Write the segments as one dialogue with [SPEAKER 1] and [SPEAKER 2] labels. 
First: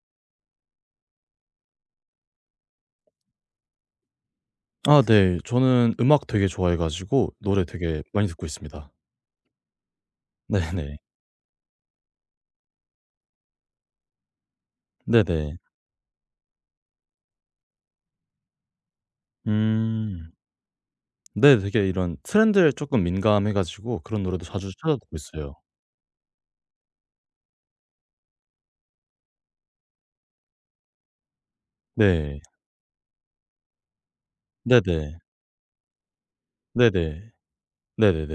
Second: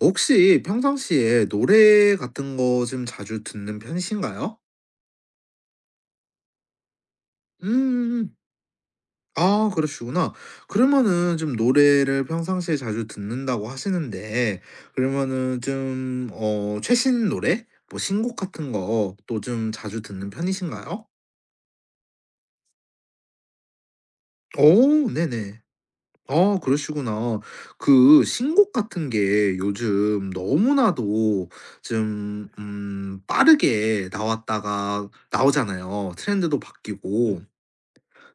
[SPEAKER 1] 혹시 평상시에 노래 같은 거 좀 자주 듣는 편이신가요?
[SPEAKER 2] 아 네. 저는 음악 되게 좋아해 가지고 노래 되게 많이
[SPEAKER 1] 음.
[SPEAKER 2] 듣고 있습니다.
[SPEAKER 1] 아 그러시구나.
[SPEAKER 2] 네네.
[SPEAKER 1] 그러면은 좀 노래를 평상시에 자주 듣는다고 하시는데
[SPEAKER 2] 네네.
[SPEAKER 1] 그러면은 좀 어 최신 노래? 뭐 신곡 같은 거 또 좀 자주 듣는
[SPEAKER 2] 음.
[SPEAKER 1] 편이신가요?
[SPEAKER 2] 네. 되게 이런 트렌드에 쪼끔 민감해 가지고 그런 노래도 자주 찾아
[SPEAKER 1] 오,
[SPEAKER 2] 듣고 있어요.
[SPEAKER 1] 네네. 어 그러시구나. 그 신곡 같은 게 요즘 너무나도 좀
[SPEAKER 2] 네.
[SPEAKER 1] 빠르게 나왔다가
[SPEAKER 2] 네네.
[SPEAKER 1] 나오잖아요. 트렌드도
[SPEAKER 2] 네네.
[SPEAKER 1] 바뀌고. 음.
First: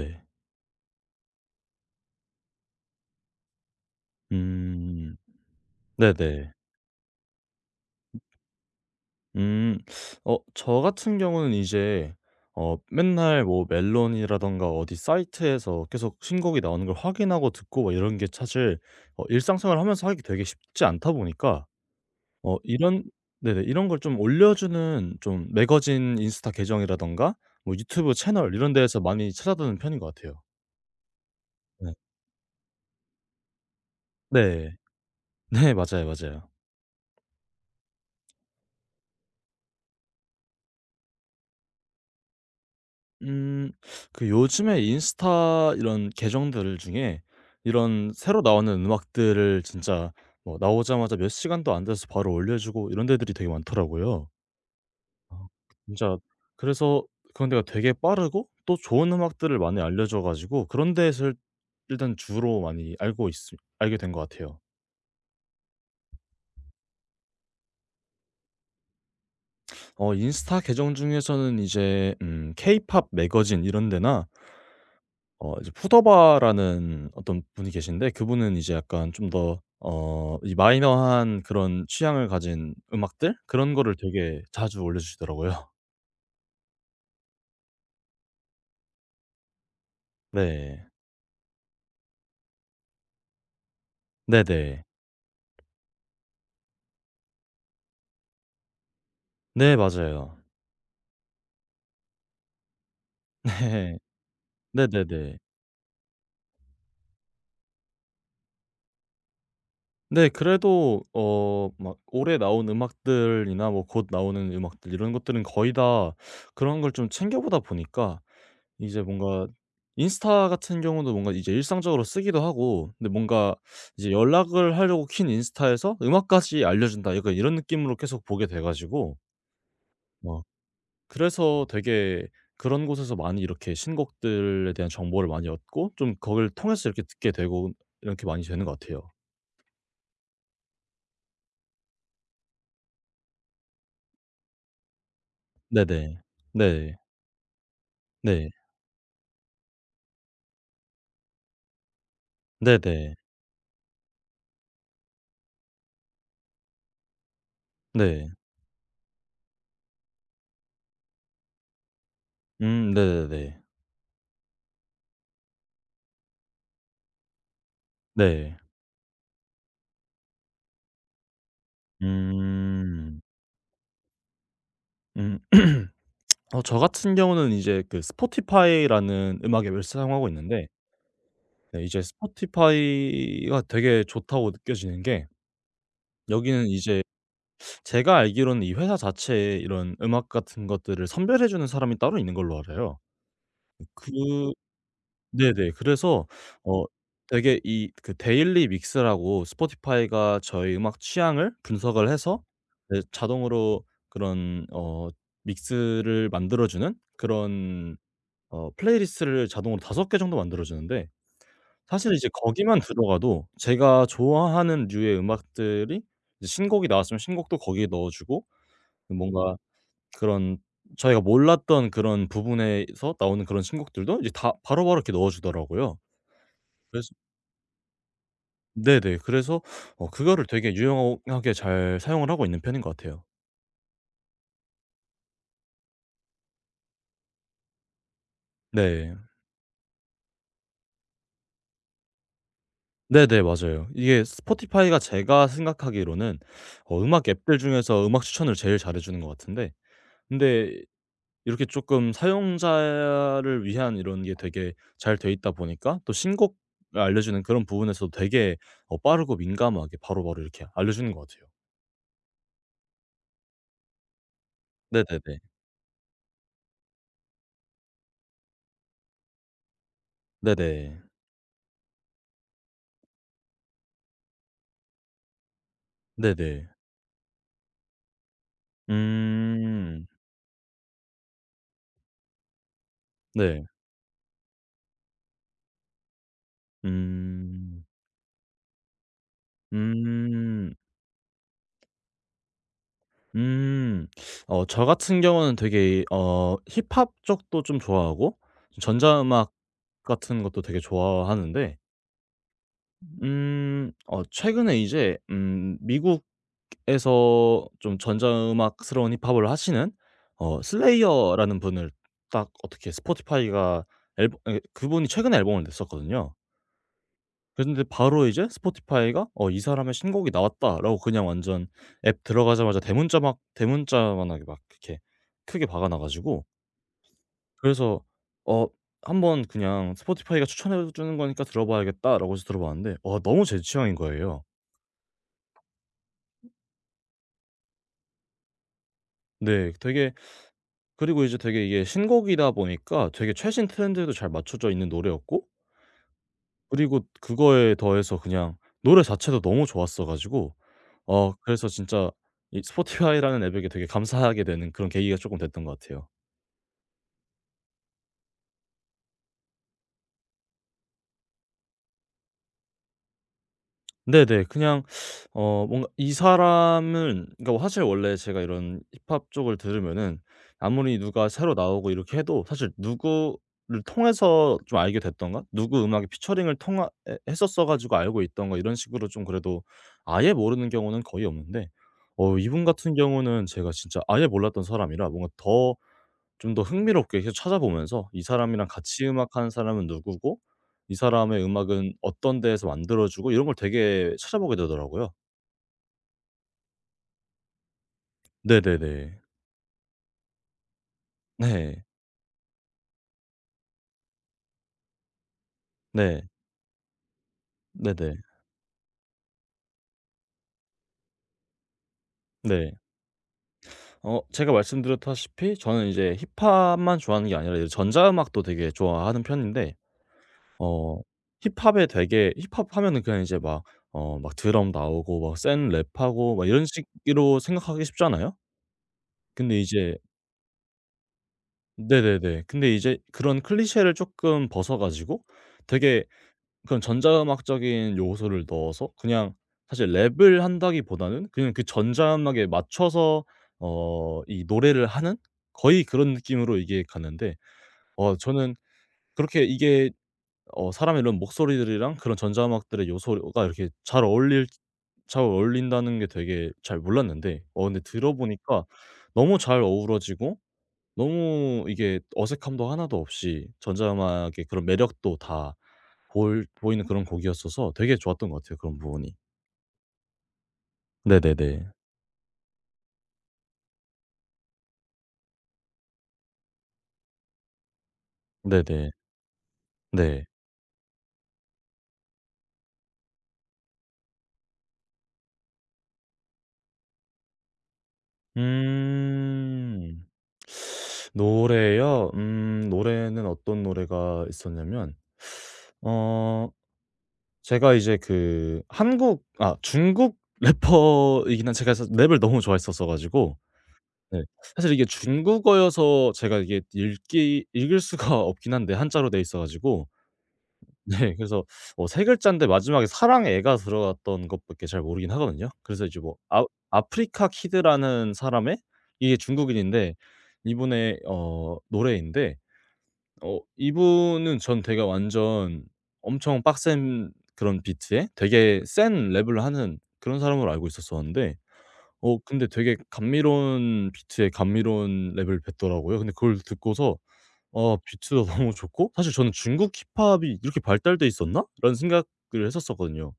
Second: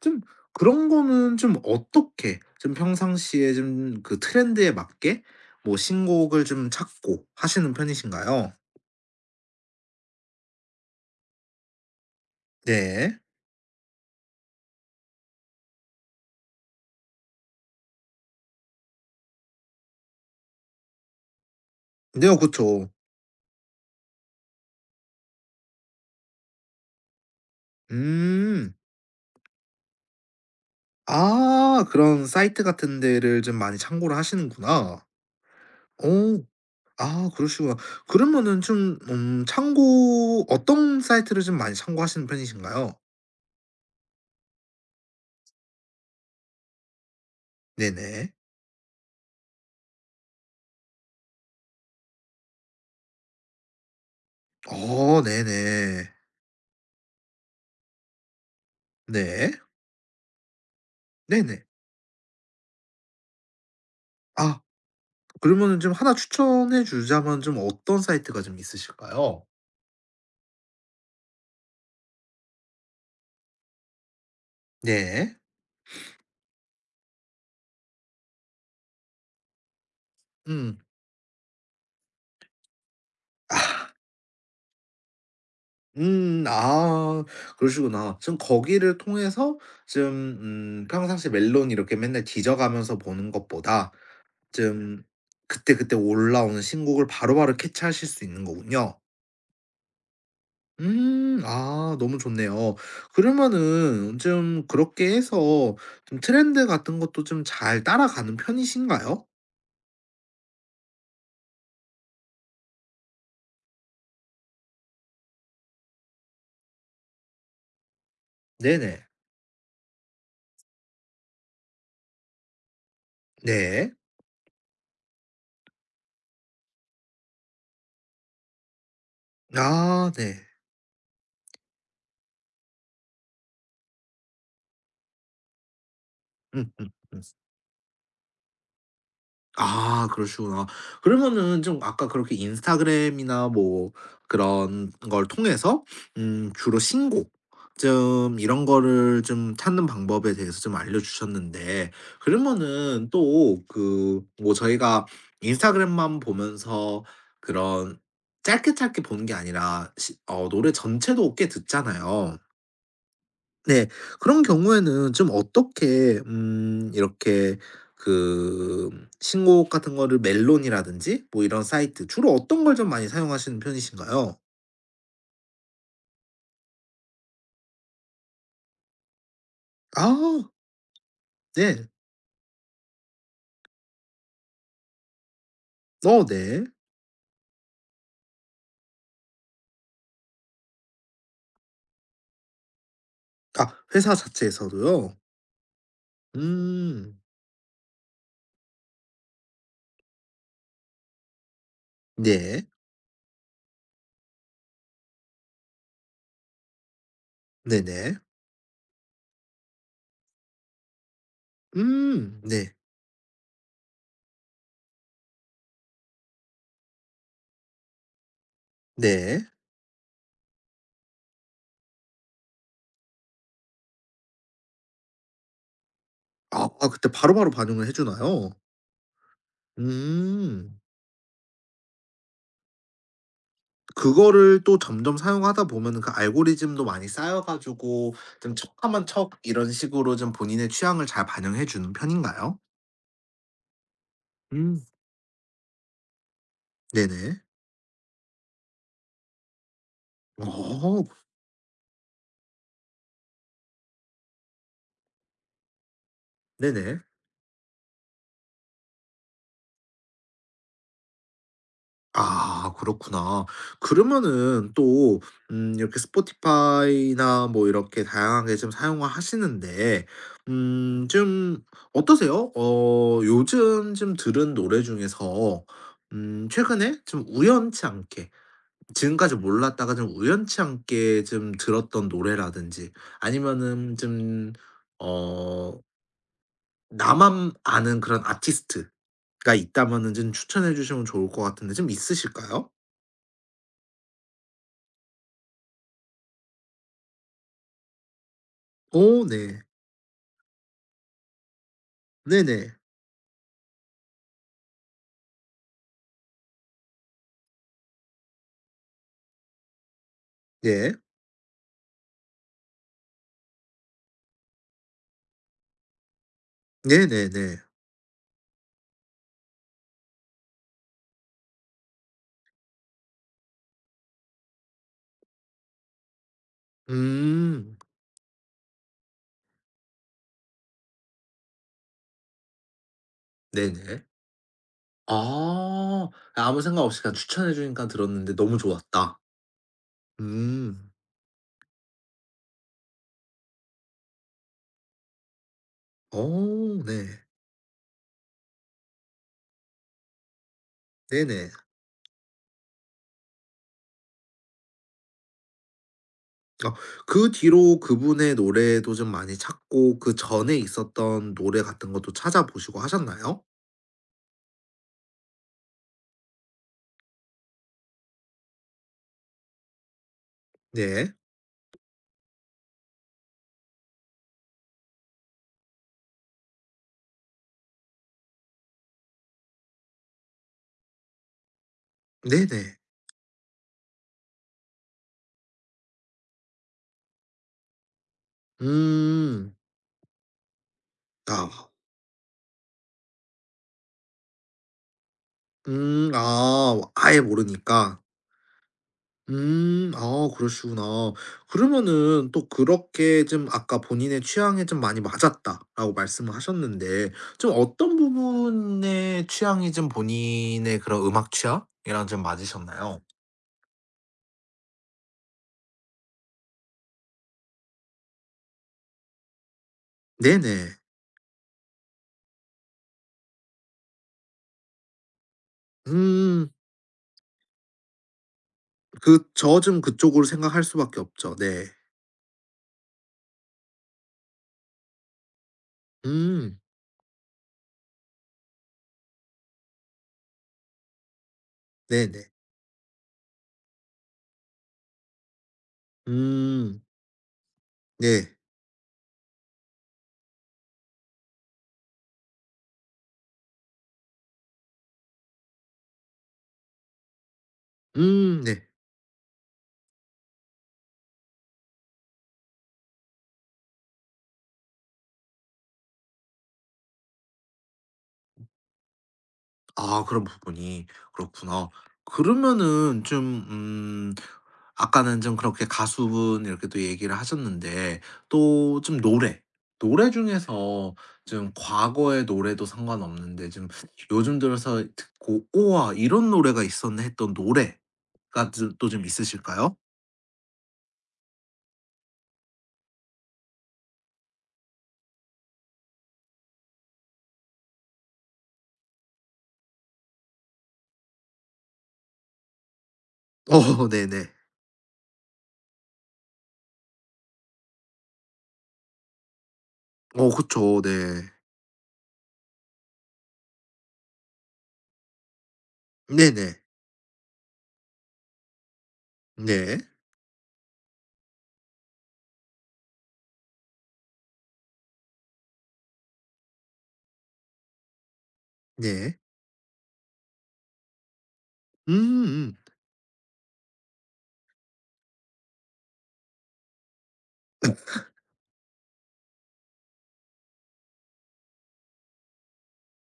[SPEAKER 1] 좀 그런 거는 좀 어떻게 좀 평상시에 좀 그 트렌드에
[SPEAKER 2] 음.
[SPEAKER 1] 맞게 뭐 신곡을
[SPEAKER 2] 네네.
[SPEAKER 1] 좀 찾고 하시는 편이신가요?
[SPEAKER 2] 음. 저 같은 경우는 이제
[SPEAKER 1] 네.
[SPEAKER 2] 맨날 뭐 멜론이라든가 어디 사이트에서 계속 신곡이 나오는 걸 확인하고 듣고 막 이런 게 사실 일상생활 하면서 하기 되게 쉽지 않다 보니까
[SPEAKER 1] 네요.
[SPEAKER 2] 어
[SPEAKER 1] 그쵸.
[SPEAKER 2] 이런 네네. 이런 걸 좀 올려주는 좀 매거진 인스타 계정이라든가 뭐 유튜브 채널 이런
[SPEAKER 1] 음.
[SPEAKER 2] 데에서 많이 찾아드는 편인 것 같아요.
[SPEAKER 1] 아
[SPEAKER 2] 네.
[SPEAKER 1] 그런 사이트 같은 데를 좀 많이 참고를
[SPEAKER 2] 네.
[SPEAKER 1] 하시는구나.
[SPEAKER 2] 네. 맞아요,
[SPEAKER 1] 오.
[SPEAKER 2] 맞아요.
[SPEAKER 1] 아 그러시구나. 그러면은 좀 참고 어떤 사이트를 좀 많이 참고하시는 편이신가요?
[SPEAKER 2] 음 그 요즘에 인스타 이런 계정들 중에 이런
[SPEAKER 1] 네네.
[SPEAKER 2] 새로 나오는 음악들을 진짜 뭐 나오자마자 몇 시간도 안 돼서 바로 올려주고 이런 데들이 되게 많더라고요.
[SPEAKER 1] 어
[SPEAKER 2] 아,
[SPEAKER 1] 네네.
[SPEAKER 2] 진짜. 그래서 그런 데가 되게 빠르고 또 좋은
[SPEAKER 1] 네.
[SPEAKER 2] 음악들을 많이 알려줘 가지고 그런 데에서
[SPEAKER 1] 네네.
[SPEAKER 2] 일단 주로 많이 알고 있 알게 된 것
[SPEAKER 1] 아
[SPEAKER 2] 같아요.
[SPEAKER 1] 그러면은 좀 하나 추천해 주자면 좀 어떤 사이트가 좀 있으실까요?
[SPEAKER 2] 인스타 계정 중에서는 이제 케이팝 매거진 이런 데나
[SPEAKER 1] 네.
[SPEAKER 2] 이제 푸더바라는 어떤 분이 계신데, 그분은 이제 약간 좀 더 이
[SPEAKER 1] 음.
[SPEAKER 2] 마이너한 그런 취향을 가진 음악들, 그런
[SPEAKER 1] 아
[SPEAKER 2] 거를 되게 자주 올려주시더라고요.
[SPEAKER 1] 아 그러시구나. 지금 거기를 통해서 좀
[SPEAKER 2] 네.
[SPEAKER 1] 평상시 멜론 이렇게 맨날 뒤져가면서 보는 것보다
[SPEAKER 2] 네네.
[SPEAKER 1] 좀 그때그때 올라오는 신곡을 바로바로 캐치하실 수 있는 거군요.
[SPEAKER 2] 네, 맞아요.
[SPEAKER 1] 음. 아 너무 좋네요.
[SPEAKER 2] 네.
[SPEAKER 1] 그러면은 좀 그렇게
[SPEAKER 2] 네네네.
[SPEAKER 1] 해서 좀 트렌드 같은 것도 좀 잘 따라가는 편이신가요?
[SPEAKER 2] 네. 그래도 막 올해 나온 음악들이나 뭐 곧 나오는 음악들 이런 것들은 거의 다 그런 걸 좀 챙겨 보다 보니까,
[SPEAKER 1] 네네.
[SPEAKER 2] 이제 뭔가 인스타 같은 경우도 뭔가 이제 일상적으로 쓰기도 하고, 근데 뭔가
[SPEAKER 1] 네.
[SPEAKER 2] 이제 연락을 하려고 킨 인스타에서 '음악까지 알려준다.' 약간 이런 느낌으로 계속 보게 돼 가지고
[SPEAKER 1] 아 네.
[SPEAKER 2] 막 그래서 되게, 그런 곳에서 많이 이렇게 신곡들에 대한 정보를 많이 얻고, 좀 거기를
[SPEAKER 1] 음음.
[SPEAKER 2] 통해서 이렇게 듣게 되고 이렇게 많이 되는 것 같아요.
[SPEAKER 1] 아 그러시구나. 그러면은 좀 아까 그렇게 인스타그램이나 뭐 그런 걸 통해서
[SPEAKER 2] 네네.
[SPEAKER 1] 주로
[SPEAKER 2] 네.
[SPEAKER 1] 신곡 좀
[SPEAKER 2] 네.
[SPEAKER 1] 이런 거를 좀 찾는 방법에 대해서 좀 알려주셨는데 그러면은
[SPEAKER 2] 네네.
[SPEAKER 1] 또 그 뭐 저희가 인스타그램만 보면서 그런
[SPEAKER 2] 네.
[SPEAKER 1] 짧게 짧게 보는 게 아니라 시 어 노래 전체도 꽤 듣잖아요.
[SPEAKER 2] 음. 네네네.
[SPEAKER 1] 네. 그런 경우에는 좀 어떻게 이렇게
[SPEAKER 2] 네.
[SPEAKER 1] 그 신곡 같은 거를 멜론이라든지 뭐 이런 사이트 주로 어떤 걸 좀 많이
[SPEAKER 2] 음.
[SPEAKER 1] 사용하시는 편이신가요?
[SPEAKER 2] 음. 저 같은 경우는 이제 그 스포티파이라는 음악 앱을 사용하고
[SPEAKER 1] 아
[SPEAKER 2] 있는데, 네,
[SPEAKER 1] 네.
[SPEAKER 2] 이제 스포티파이가 되게 좋다고 느껴지는 게,
[SPEAKER 1] 어 네.
[SPEAKER 2] 여기는 이제 제가 알기로는 이 회사 자체에 이런 음악 같은 것들을 선별해 주는 사람이 따로 있는 걸로 알아요.
[SPEAKER 1] 아
[SPEAKER 2] 그
[SPEAKER 1] 회사 자체에서도요?
[SPEAKER 2] 네네. 그래서 어
[SPEAKER 1] 음.
[SPEAKER 2] 되게 이 그 데일리 믹스라고, 스포티파이가 저의 음악 취향을 분석을 해서,
[SPEAKER 1] 네.
[SPEAKER 2] 네, 자동으로 그런 믹스를 만들어 주는
[SPEAKER 1] 네
[SPEAKER 2] 그런
[SPEAKER 1] 네.
[SPEAKER 2] 플레이리스트를 자동으로 5개 정도 만들어 주는데, 사실 이제
[SPEAKER 1] 네.
[SPEAKER 2] 거기만 들어가도 제가 좋아하는 류의 음악들이, 이제 신곡이 나왔으면 신곡도 거기에 넣어 주고,
[SPEAKER 1] 네.
[SPEAKER 2] 뭔가 그런 저희가 몰랐던 그런 부분에서 나오는 그런 신곡들도 이제 다 바로바로 이렇게 넣어 주더라고요.
[SPEAKER 1] 아 아
[SPEAKER 2] 그래서.
[SPEAKER 1] 그때 바로바로 반영을 해 주나요?
[SPEAKER 2] 네네. 그래서 그거를 되게
[SPEAKER 1] 음.
[SPEAKER 2] 유용하게 잘 사용을 하고 있는 편인 것 같아요.
[SPEAKER 1] 그거를 또 점점 사용하다 보면은 그 알고리즘도 많이 쌓여 가지고 좀 척하면
[SPEAKER 2] 네.
[SPEAKER 1] 척 이런 식으로 좀 본인의 취향을 잘 반영해 주는 편인가요?
[SPEAKER 2] 네네, 맞아요. 이게
[SPEAKER 1] 음.
[SPEAKER 2] 스포티파이가 제가 생각하기로는 음악
[SPEAKER 1] 네네.
[SPEAKER 2] 앱들 중에서 음악 추천을 제일 잘해 주는 것 같은데, 근데
[SPEAKER 1] 어
[SPEAKER 2] 이렇게 쪼끔 사용자를 위한 이런 게 되게 잘 돼 있다 보니까 또 신곡을
[SPEAKER 1] 네네.
[SPEAKER 2] 알려주는 그런 부분에서도 되게 빠르고 민감하게 바로바로 이렇게 알려주는 것 같아요.
[SPEAKER 1] 아 그렇구나. 그러면은 또
[SPEAKER 2] 네네네.
[SPEAKER 1] 이렇게 스포티파이나 뭐 이렇게 다양하게 좀 사용을 하시는데
[SPEAKER 2] 네네.
[SPEAKER 1] 좀 어떠세요? 어 요즘 좀 들은 노래 중에서
[SPEAKER 2] 네네.
[SPEAKER 1] 최근에 좀 우연치 않게 지금까지 몰랐다가
[SPEAKER 2] 음.
[SPEAKER 1] 좀 우연치 않게 좀 들었던 노래라든지
[SPEAKER 2] 네.
[SPEAKER 1] 아니면은 좀 어 나만
[SPEAKER 2] 음.
[SPEAKER 1] 아는 그런 아티스트가 있다면은 좀 추천해
[SPEAKER 2] 음.
[SPEAKER 1] 주시면 좋을 것 같은데 좀 있으실까요?
[SPEAKER 2] 음. 저 같은 경우는 되게 힙합 쪽도 좀 좋아하고
[SPEAKER 1] 어
[SPEAKER 2] 전자음악
[SPEAKER 1] 네.
[SPEAKER 2] 같은 것도 되게 좋아하는데
[SPEAKER 1] 네네.
[SPEAKER 2] 최근에 이제 미국에서 좀 전자음악스러운 힙합을 하시는
[SPEAKER 1] 네.
[SPEAKER 2] 슬레이어라는 분을 딱 어떻게 스포티파이가, 앨범, 예, 그분이 최근에 앨범을 냈었거든요.
[SPEAKER 1] 네네네.
[SPEAKER 2] 근데 바로 이제 스포티파이가 '어, 이 사람의 신곡이 나왔다.'라고 그냥 완전, 앱 들어가자마자 대문자 막 대문자만하게 막 이렇게 크게 박아 놔 가지고,
[SPEAKER 1] 음.
[SPEAKER 2] 그래서 어 한번 그냥 '스포티파이가 추천해 주는 거니까 들어 봐야겠다.'라고 해서 들어봤는데 와, 너무 제 취향인
[SPEAKER 1] 네네.
[SPEAKER 2] 거예요.
[SPEAKER 1] 아. 아무 생각 없이 그냥 추천해 주니까 들었는데 너무 좋았다.
[SPEAKER 2] 네. 되게
[SPEAKER 1] 음.
[SPEAKER 2] 그리고 이제 되게 이게 신곡이다 보니까 되게 최신 트렌드에도 잘 맞춰져 있는 노래였고,
[SPEAKER 1] 어
[SPEAKER 2] 그리고
[SPEAKER 1] 네.
[SPEAKER 2] 그거에 더해서 그냥 노래 자체도 너무 좋았어 가지고
[SPEAKER 1] 네네.
[SPEAKER 2] 그래서 진짜 이 스포티파이라는 앱에게 되게 감사하게 되는 그런 계기가 쪼끔 됐던 것 같아요.
[SPEAKER 1] 아 그 뒤로 그분의 노래도 좀 많이 찾고 그전에 있었던 노래 같은 것도 찾아보시고 하셨나요?
[SPEAKER 2] 네네. 그냥 뭔가 이 사람은, 그러니까 사실 원래 제가 이런 힙합 쪽을 들으면은 아무리
[SPEAKER 1] 네.
[SPEAKER 2] 누가 새로 나오고 이렇게 해도 사실 누구를 통해서 좀 알게 됐던가, 누구 음악에 피처링을 통하 해 했었어 가지고 알고 있던가 이런 식으로 좀, 그래도 아예 모르는 경우는 거의 없는데, 이분
[SPEAKER 1] 네네.
[SPEAKER 2] 같은 경우는 제가 진짜 아예 몰랐던 사람이라 뭔가 더 좀 더 흥미롭게 계속 찾아보면서 '이 사람이랑 같이 음악하는
[SPEAKER 1] 음.
[SPEAKER 2] 사람은 누구고, 이 사람의
[SPEAKER 1] 아.
[SPEAKER 2] 음악은 어떤 데에서 만들어지고.' 이런 걸 되게 찾아보게 되더라고요.
[SPEAKER 1] 음. 아 아예 모르니까.
[SPEAKER 2] 네네네.
[SPEAKER 1] 음. 아 그러시구나.
[SPEAKER 2] 네.
[SPEAKER 1] 그러면은 또 그렇게 좀 아까 본인의 취향에 좀 많이 맞았다라고
[SPEAKER 2] 네.
[SPEAKER 1] 말씀을 하셨는데 좀 어떤
[SPEAKER 2] 네네.
[SPEAKER 1] 부분의 취향이 좀 본인의 그런 음악 취향이랑 좀
[SPEAKER 2] 네.
[SPEAKER 1] 맞으셨나요?
[SPEAKER 2] 제가 말씀드렸다시피 저는 이제 힙합만 좋아하는 게 아니라 이제 전자 음악도 되게 좋아하는 편인데
[SPEAKER 1] 네네.
[SPEAKER 2] 어 힙합에 되게 힙합 하면은 그냥 이제 막 드럼 나오고 막 센 랩하고 막
[SPEAKER 1] 음.
[SPEAKER 2] 이런 식으로 생각하기 쉽잖아요.
[SPEAKER 1] 그
[SPEAKER 2] 근데
[SPEAKER 1] 저 좀
[SPEAKER 2] 이제.
[SPEAKER 1] 그쪽으로 생각할 수밖에 없죠. 네.
[SPEAKER 2] 네네네. 근데 이제 그런 클리셰를 쪼끔 벗어 가지고 되게
[SPEAKER 1] 음.
[SPEAKER 2] 그런 전자음악적인 요소를 넣어서, 그냥 사실 랩을 한다기보다는 그냥 그
[SPEAKER 1] 네네.
[SPEAKER 2] 전자음악에 맞춰서 어 이 노래를 하는 거의 그런 느낌으로
[SPEAKER 1] 음.
[SPEAKER 2] 이게 가는데,
[SPEAKER 1] 네.
[SPEAKER 2] 저는 그렇게 이게 사람의 이런 목소리들이랑 그런 전자음악들의 요소가 이렇게 잘 어울린다는 게 되게 잘 몰랐는데, 근데 들어 보니까
[SPEAKER 1] 네.
[SPEAKER 2] 너무 잘 어우러지고 너무 이게 어색함도 하나도 없이 전자음악의 그런 매력도 다 보일 보이는 그런 곡이었어서 되게 좋았던 것 같아요, 그런 부분이.
[SPEAKER 1] 아 그런 부분이 그렇구나.
[SPEAKER 2] 네네네.
[SPEAKER 1] 그러면은 좀 아까는 좀 그렇게 가수분 이렇게 또 얘기를 하셨는데 또
[SPEAKER 2] 네네.
[SPEAKER 1] 좀 노래, 노래
[SPEAKER 2] 네.
[SPEAKER 1] 중에서 좀 과거의 노래도 상관없는데 좀 요즘 들어서 듣고 '우와 이런 노래가 있었네.' 했던 노래가 좀 또 좀 있으실까요?
[SPEAKER 2] 음. 노래요? 노래는 어떤 노래가 있었냐면, 어 제가 이제 그 한국 아 중국 래퍼이긴 한, 제가 사실 랩을 너무 좋아했었어 가지고.
[SPEAKER 1] 어
[SPEAKER 2] 네.
[SPEAKER 1] 네네.
[SPEAKER 2] 사실 이게 중국어여서 제가 이게 읽기 읽을 수가 없긴 한데 한자로 돼 있어 가지고,
[SPEAKER 1] 어 그쵸. 네.
[SPEAKER 2] 네, 그래서 세 글자인데 마지막에 사랑 애가 들어갔던 것밖에 잘 모르긴 하거든요. 그래서 이제 뭐, 아,
[SPEAKER 1] 네네.
[SPEAKER 2] 아프리카 키드라는 사람의, 이게
[SPEAKER 1] 네.
[SPEAKER 2] 중국인인데, 이분의 노래인데 이분은 전 되게 완전 엄청 빡센 그런 비트에 되게 센
[SPEAKER 1] 네.
[SPEAKER 2] 랩을 하는 그런 사람으로 알고 있었었는데, 근데
[SPEAKER 1] 음
[SPEAKER 2] 되게 감미로운 비트에 감미로운 랩을 뱉더라고요. 근데 그걸 듣고서 '아, 비트가 너무 좋고, 사실 저는 '중국 힙합이 이렇게 발달돼 있었나?' 라는 생각을 했었었거든요.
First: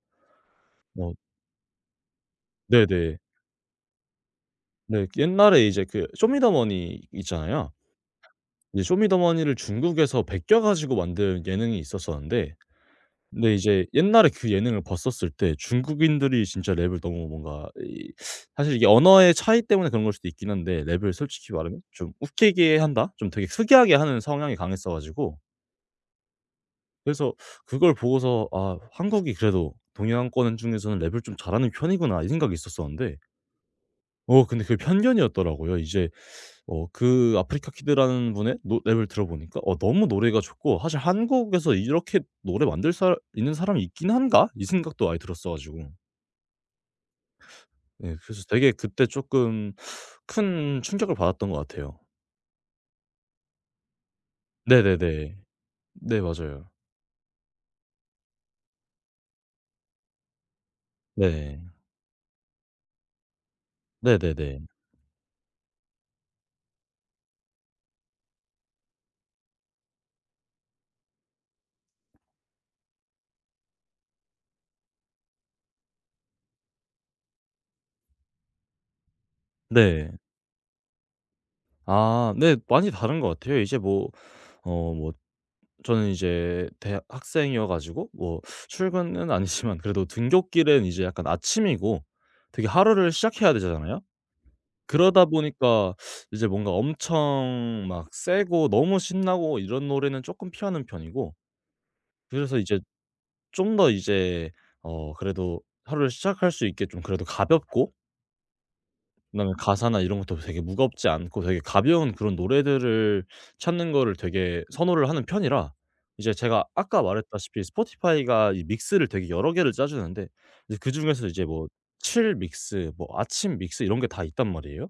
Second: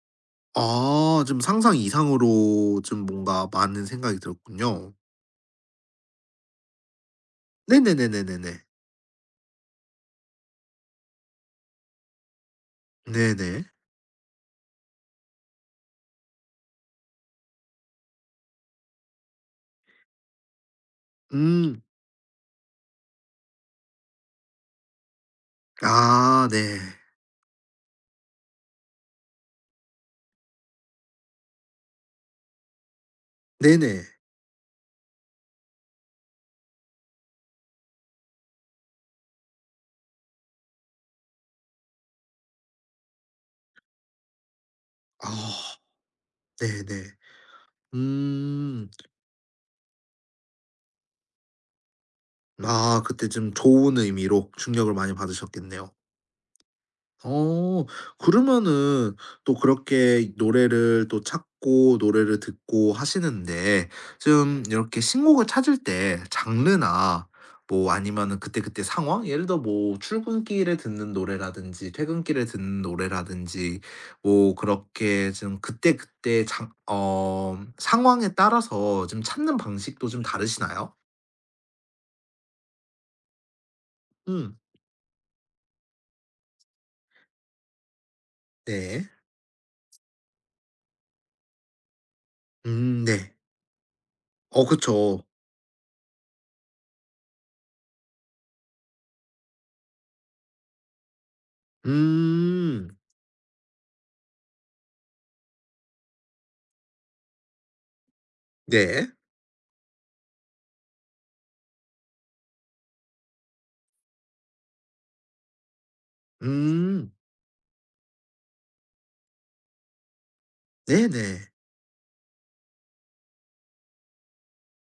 [SPEAKER 2] 어
[SPEAKER 1] 아 좀 상상 이상으로 좀
[SPEAKER 2] 네네.
[SPEAKER 1] 뭔가 많은 생각이 들었군요.
[SPEAKER 2] 네, 옛날에 이제 그 쇼미더머니 있잖아요.
[SPEAKER 1] 네네네네네네.
[SPEAKER 2] 이제 쇼미더머니를 중국에서 베껴 가지고 만든 예능이 있었었는데, 근데
[SPEAKER 1] 네네.
[SPEAKER 2] 이제 옛날에 그 예능을 봤었을 때 중국인들이 진짜 랩을 너무 뭔가 이 사실 이게 언어의 차이 때문에 그런 걸 수도 있긴 한데, 랩을 솔직히 말하면
[SPEAKER 1] 음.
[SPEAKER 2] 좀 웃기게 한다? 좀 되게 특이하게 하는 성향이 강했어 가지고
[SPEAKER 1] 아 네.
[SPEAKER 2] 그래서 그걸 보고서 '아, 한국이 그래도 동양권 중에서는 랩을 좀 잘하는 편이구나.' 이 생각이 있었었는데,
[SPEAKER 1] 네네.
[SPEAKER 2] 근데 그게 편견이었더라고요. 이제 그 아프리카 키드라는 분의 노 랩을 들어보니까 너무 노래가 좋고 '사실 한국에서 이렇게 노래 만들 사 있는 사람이 있긴 한가?' 이 생각도 아예 들었어
[SPEAKER 1] 아
[SPEAKER 2] 가지고,
[SPEAKER 1] 네네.
[SPEAKER 2] 네, 그래서 되게
[SPEAKER 1] 음.
[SPEAKER 2] 그때 쪼끔 큰 충격을 받았던 것 같아요.
[SPEAKER 1] 아 그때 좀 좋은 의미로 충격을 많이
[SPEAKER 2] 네네네.
[SPEAKER 1] 받으셨겠네요.
[SPEAKER 2] 네 맞아요.
[SPEAKER 1] 어. 그러면은 또 그렇게 노래를 또
[SPEAKER 2] 네.
[SPEAKER 1] 찾고 노래를 듣고 하시는데
[SPEAKER 2] 네네네.
[SPEAKER 1] 좀 이렇게 신곡을 찾을 때 장르나 뭐 아니면은 그때그때 상황? 예를 들어 뭐 출근길에 듣는 노래라든지 퇴근길에 듣는 노래라든지 뭐 그렇게 좀 그때그때 장 어 상황에 따라서 좀 찾는 방식도
[SPEAKER 2] 네.
[SPEAKER 1] 좀 다르시나요?
[SPEAKER 2] 아 네, 많이 다른 것 같아요. 이제 뭐,
[SPEAKER 1] 음.
[SPEAKER 2] 어 뭐 저는 이제 대학생이어 가지고 뭐
[SPEAKER 1] 네.
[SPEAKER 2] 출근은 아니지만 그래도 등굣길은 이제 약간 아침이고 되게 하루를
[SPEAKER 1] 네.
[SPEAKER 2] 시작해야 되잖아요.
[SPEAKER 1] 어 그쵸.
[SPEAKER 2] 그러다 보니까 이제 뭔가 엄청 막 세고 너무 신나고 이런 노래는 쪼끔 피하는 편이고, 그래서 이제
[SPEAKER 1] 음.
[SPEAKER 2] 좀 더 이제 그래도 하루를 시작할 수 있게 좀, 그래도 가볍고
[SPEAKER 1] 네.
[SPEAKER 2] 그다음에 가사나 이런 것도 되게 무겁지 않고 되게 가벼운 그런 노래들을 찾는 거를 되게 선호를 하는 편이라, 이제 제가 아까
[SPEAKER 1] 음.
[SPEAKER 2] 말했다시피 스포티파이가 이 믹스를 되게 여러 개를 짜 주는데 이제 그중에서 이제
[SPEAKER 1] 네네.
[SPEAKER 2] 뭐 칠믹스, 뭐 아침 믹스 이런 게 다 있단 말이에요.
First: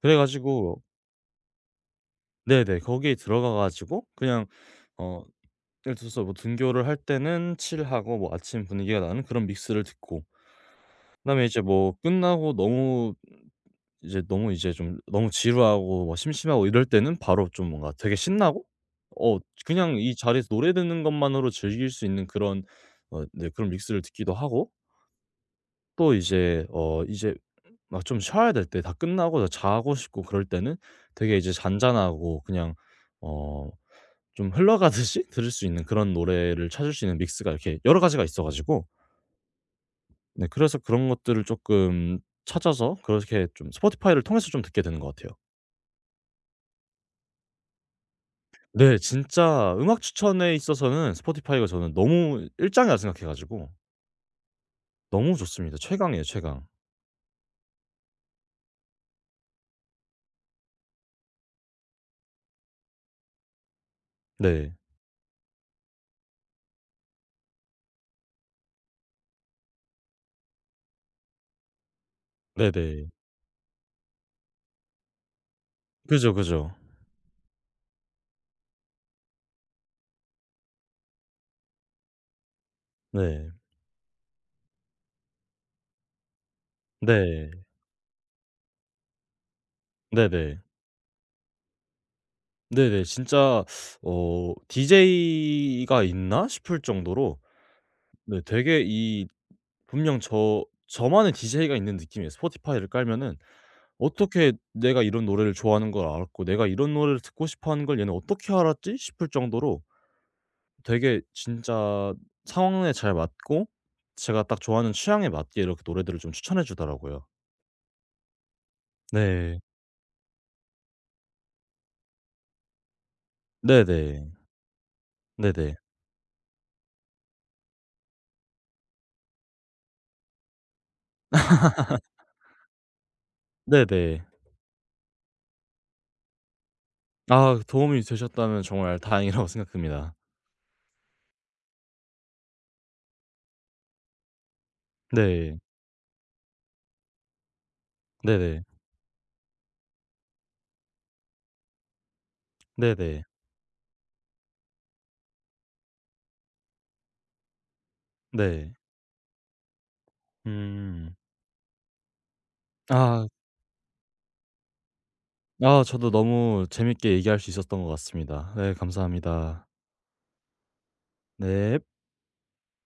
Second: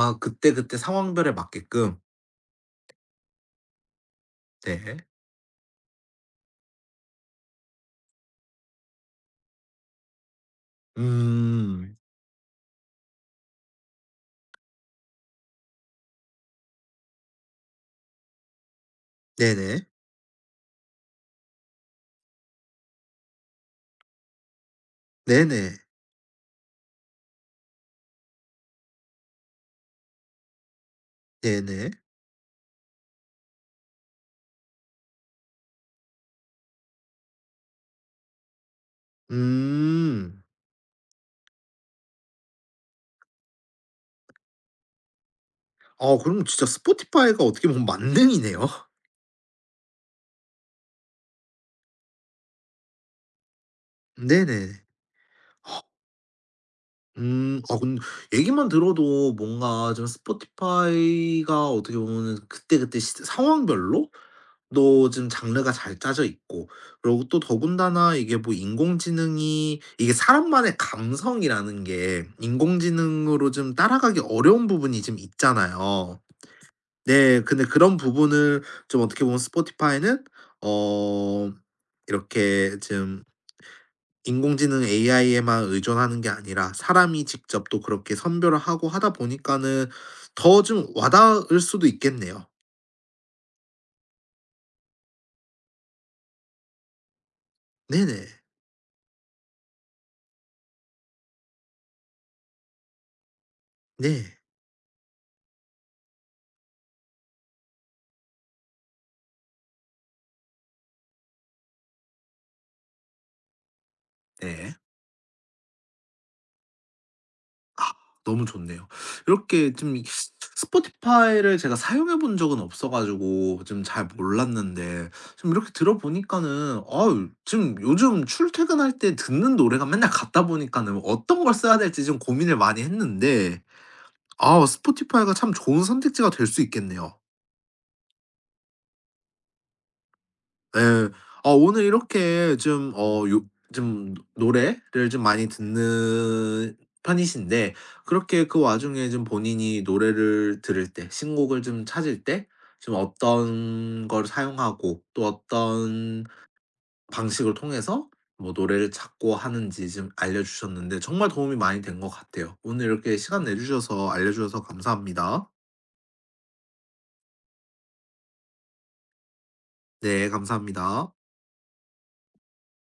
[SPEAKER 2] 그래
[SPEAKER 1] 그때그때
[SPEAKER 2] 가지고.
[SPEAKER 1] 상황별에 맞게끔.
[SPEAKER 2] 네네. 거기에 들어가 가지고 그냥
[SPEAKER 1] 네. 네.
[SPEAKER 2] 어 예를 들어서 뭐 등교를 할 때는 칠하고 뭐 아침 분위기가 나는 그런 믹스를 듣고, 그다음에 이제 뭐
[SPEAKER 1] 음.
[SPEAKER 2] 끝나고 너무 이제 너무 이제 좀 너무 지루하고 뭐 심심하고 이럴 때는 바로 좀 뭔가 되게 신나고 어
[SPEAKER 1] 네네.
[SPEAKER 2] 그냥 이 자리에서 노래 듣는 것만으로 즐길 수 있는 그런 네, 그런 믹스를 듣기도 하고,
[SPEAKER 1] 네네.
[SPEAKER 2] 또 이제 이제 막 좀 쉬어야 될 때 다 끝나고 자고 싶고 그럴 때는 되게 이제
[SPEAKER 1] 네네.
[SPEAKER 2] 잔잔하고 그냥 어 좀 흘러가듯이 들을 수 있는 그런 노래를 찾을 수 있는 믹스가 이렇게 여러 가지가 있어 가지고,
[SPEAKER 1] 음.
[SPEAKER 2] 네, 그래서 그런 것들을 쪼끔 찾아서 그렇게 좀 스포티파이를 통해서 좀 듣게 되는 것 같아요.
[SPEAKER 1] 아 그럼 진짜 스포티파이가 어떻게 보면 만능이네요.
[SPEAKER 2] 네. 진짜 음악 추천에 있어서는 스포티파이가 저는 너무 일 장이라 생각해 가지고
[SPEAKER 1] 네네.
[SPEAKER 2] 너무 좋습니다. 최강이에요, 최강.
[SPEAKER 1] 음. 아 근 얘기만 들어도 뭔가 좀 스포티파이가 어떻게 보면은 그때그때 시 상황별로
[SPEAKER 2] 네.
[SPEAKER 1] 또 좀 장르가 잘 짜져 있고 그리고 또 더군다나 이게 뭐 인공지능이 이게 사람만의 감성이라는 게
[SPEAKER 2] 네네.
[SPEAKER 1] 인공지능으로 좀 따라가기 어려운 부분이 좀 있잖아요.
[SPEAKER 2] 그죠, 그죠.
[SPEAKER 1] 네. 근데 그런 부분을 좀 어떻게 보면 스포티파이는 어 이렇게 좀
[SPEAKER 2] 네.
[SPEAKER 1] 인공지능 AI에만 의존하는 게 아니라 사람이
[SPEAKER 2] 네.
[SPEAKER 1] 직접 또 그렇게 선별을 하고 하다 보니까는
[SPEAKER 2] 네네.
[SPEAKER 1] 더 좀 와닿을 수도 있겠네요.
[SPEAKER 2] 네네. 진짜 디제이가 있나 싶을 정도로.
[SPEAKER 1] 네네.
[SPEAKER 2] 네, 되게 이, 분명 저만의 DJ가 있는 느낌이에요. 스포티파이를 깔면은
[SPEAKER 1] 네.
[SPEAKER 2] 어떻게 내가 이런 노래를 좋아하는 걸 알았고 '내가 이런 노래를 듣고 싶어 하는 걸 얘는 어떻게 알았지?' 싶을 정도로 되게 진짜 상황에 잘 맞고 제가 딱
[SPEAKER 1] 네.
[SPEAKER 2] 좋아하는 취향에 맞게 이렇게 노래들을 좀 추천해 주더라고요.
[SPEAKER 1] 아 너무 좋네요.
[SPEAKER 2] 네.
[SPEAKER 1] 이렇게 좀 스포티파이를 제가 사용해 본 적은 없어 가지고 좀 잘
[SPEAKER 2] 네네.
[SPEAKER 1] 몰랐는데 좀 이렇게
[SPEAKER 2] 네네.
[SPEAKER 1] 들어보니까는 아유 지금 요즘 출퇴근할 때 듣는 노래가 맨날 같다 보니까는 어떤 걸 써야 될지 좀 고민을 많이 했는데
[SPEAKER 2] 네네.
[SPEAKER 1] 아 스포티파이가 참 좋은 선택지가 될 수 있겠네요.
[SPEAKER 2] 아, 도움이 되셨다면 정말 다행이라고 생각합니다.
[SPEAKER 1] 네. 아 오늘 이렇게 좀 어 요 좀 노래를 좀 많이
[SPEAKER 2] 네.
[SPEAKER 1] 듣는 편이신데 그렇게 그
[SPEAKER 2] 네네.
[SPEAKER 1] 와중에 좀 본인이 노래를 들을 때 신곡을 좀 찾을 때 좀
[SPEAKER 2] 네네.
[SPEAKER 1] 어떤 걸 사용하고 또 어떤 방식을 통해서 뭐
[SPEAKER 2] 네.
[SPEAKER 1] 노래를 찾고 하는지 좀 알려주셨는데
[SPEAKER 2] 음.
[SPEAKER 1] 정말 도움이 많이 된 것 같아요. 오늘 이렇게
[SPEAKER 2] 아.
[SPEAKER 1] 시간 내주셔서 알려주셔서 감사합니다.
[SPEAKER 2] 아, 저도 너무 재밌게 얘기할 수 있었던 것 같습니다. 네, 감사합니다.
[SPEAKER 1] 네 감사합니다.
[SPEAKER 2] 네.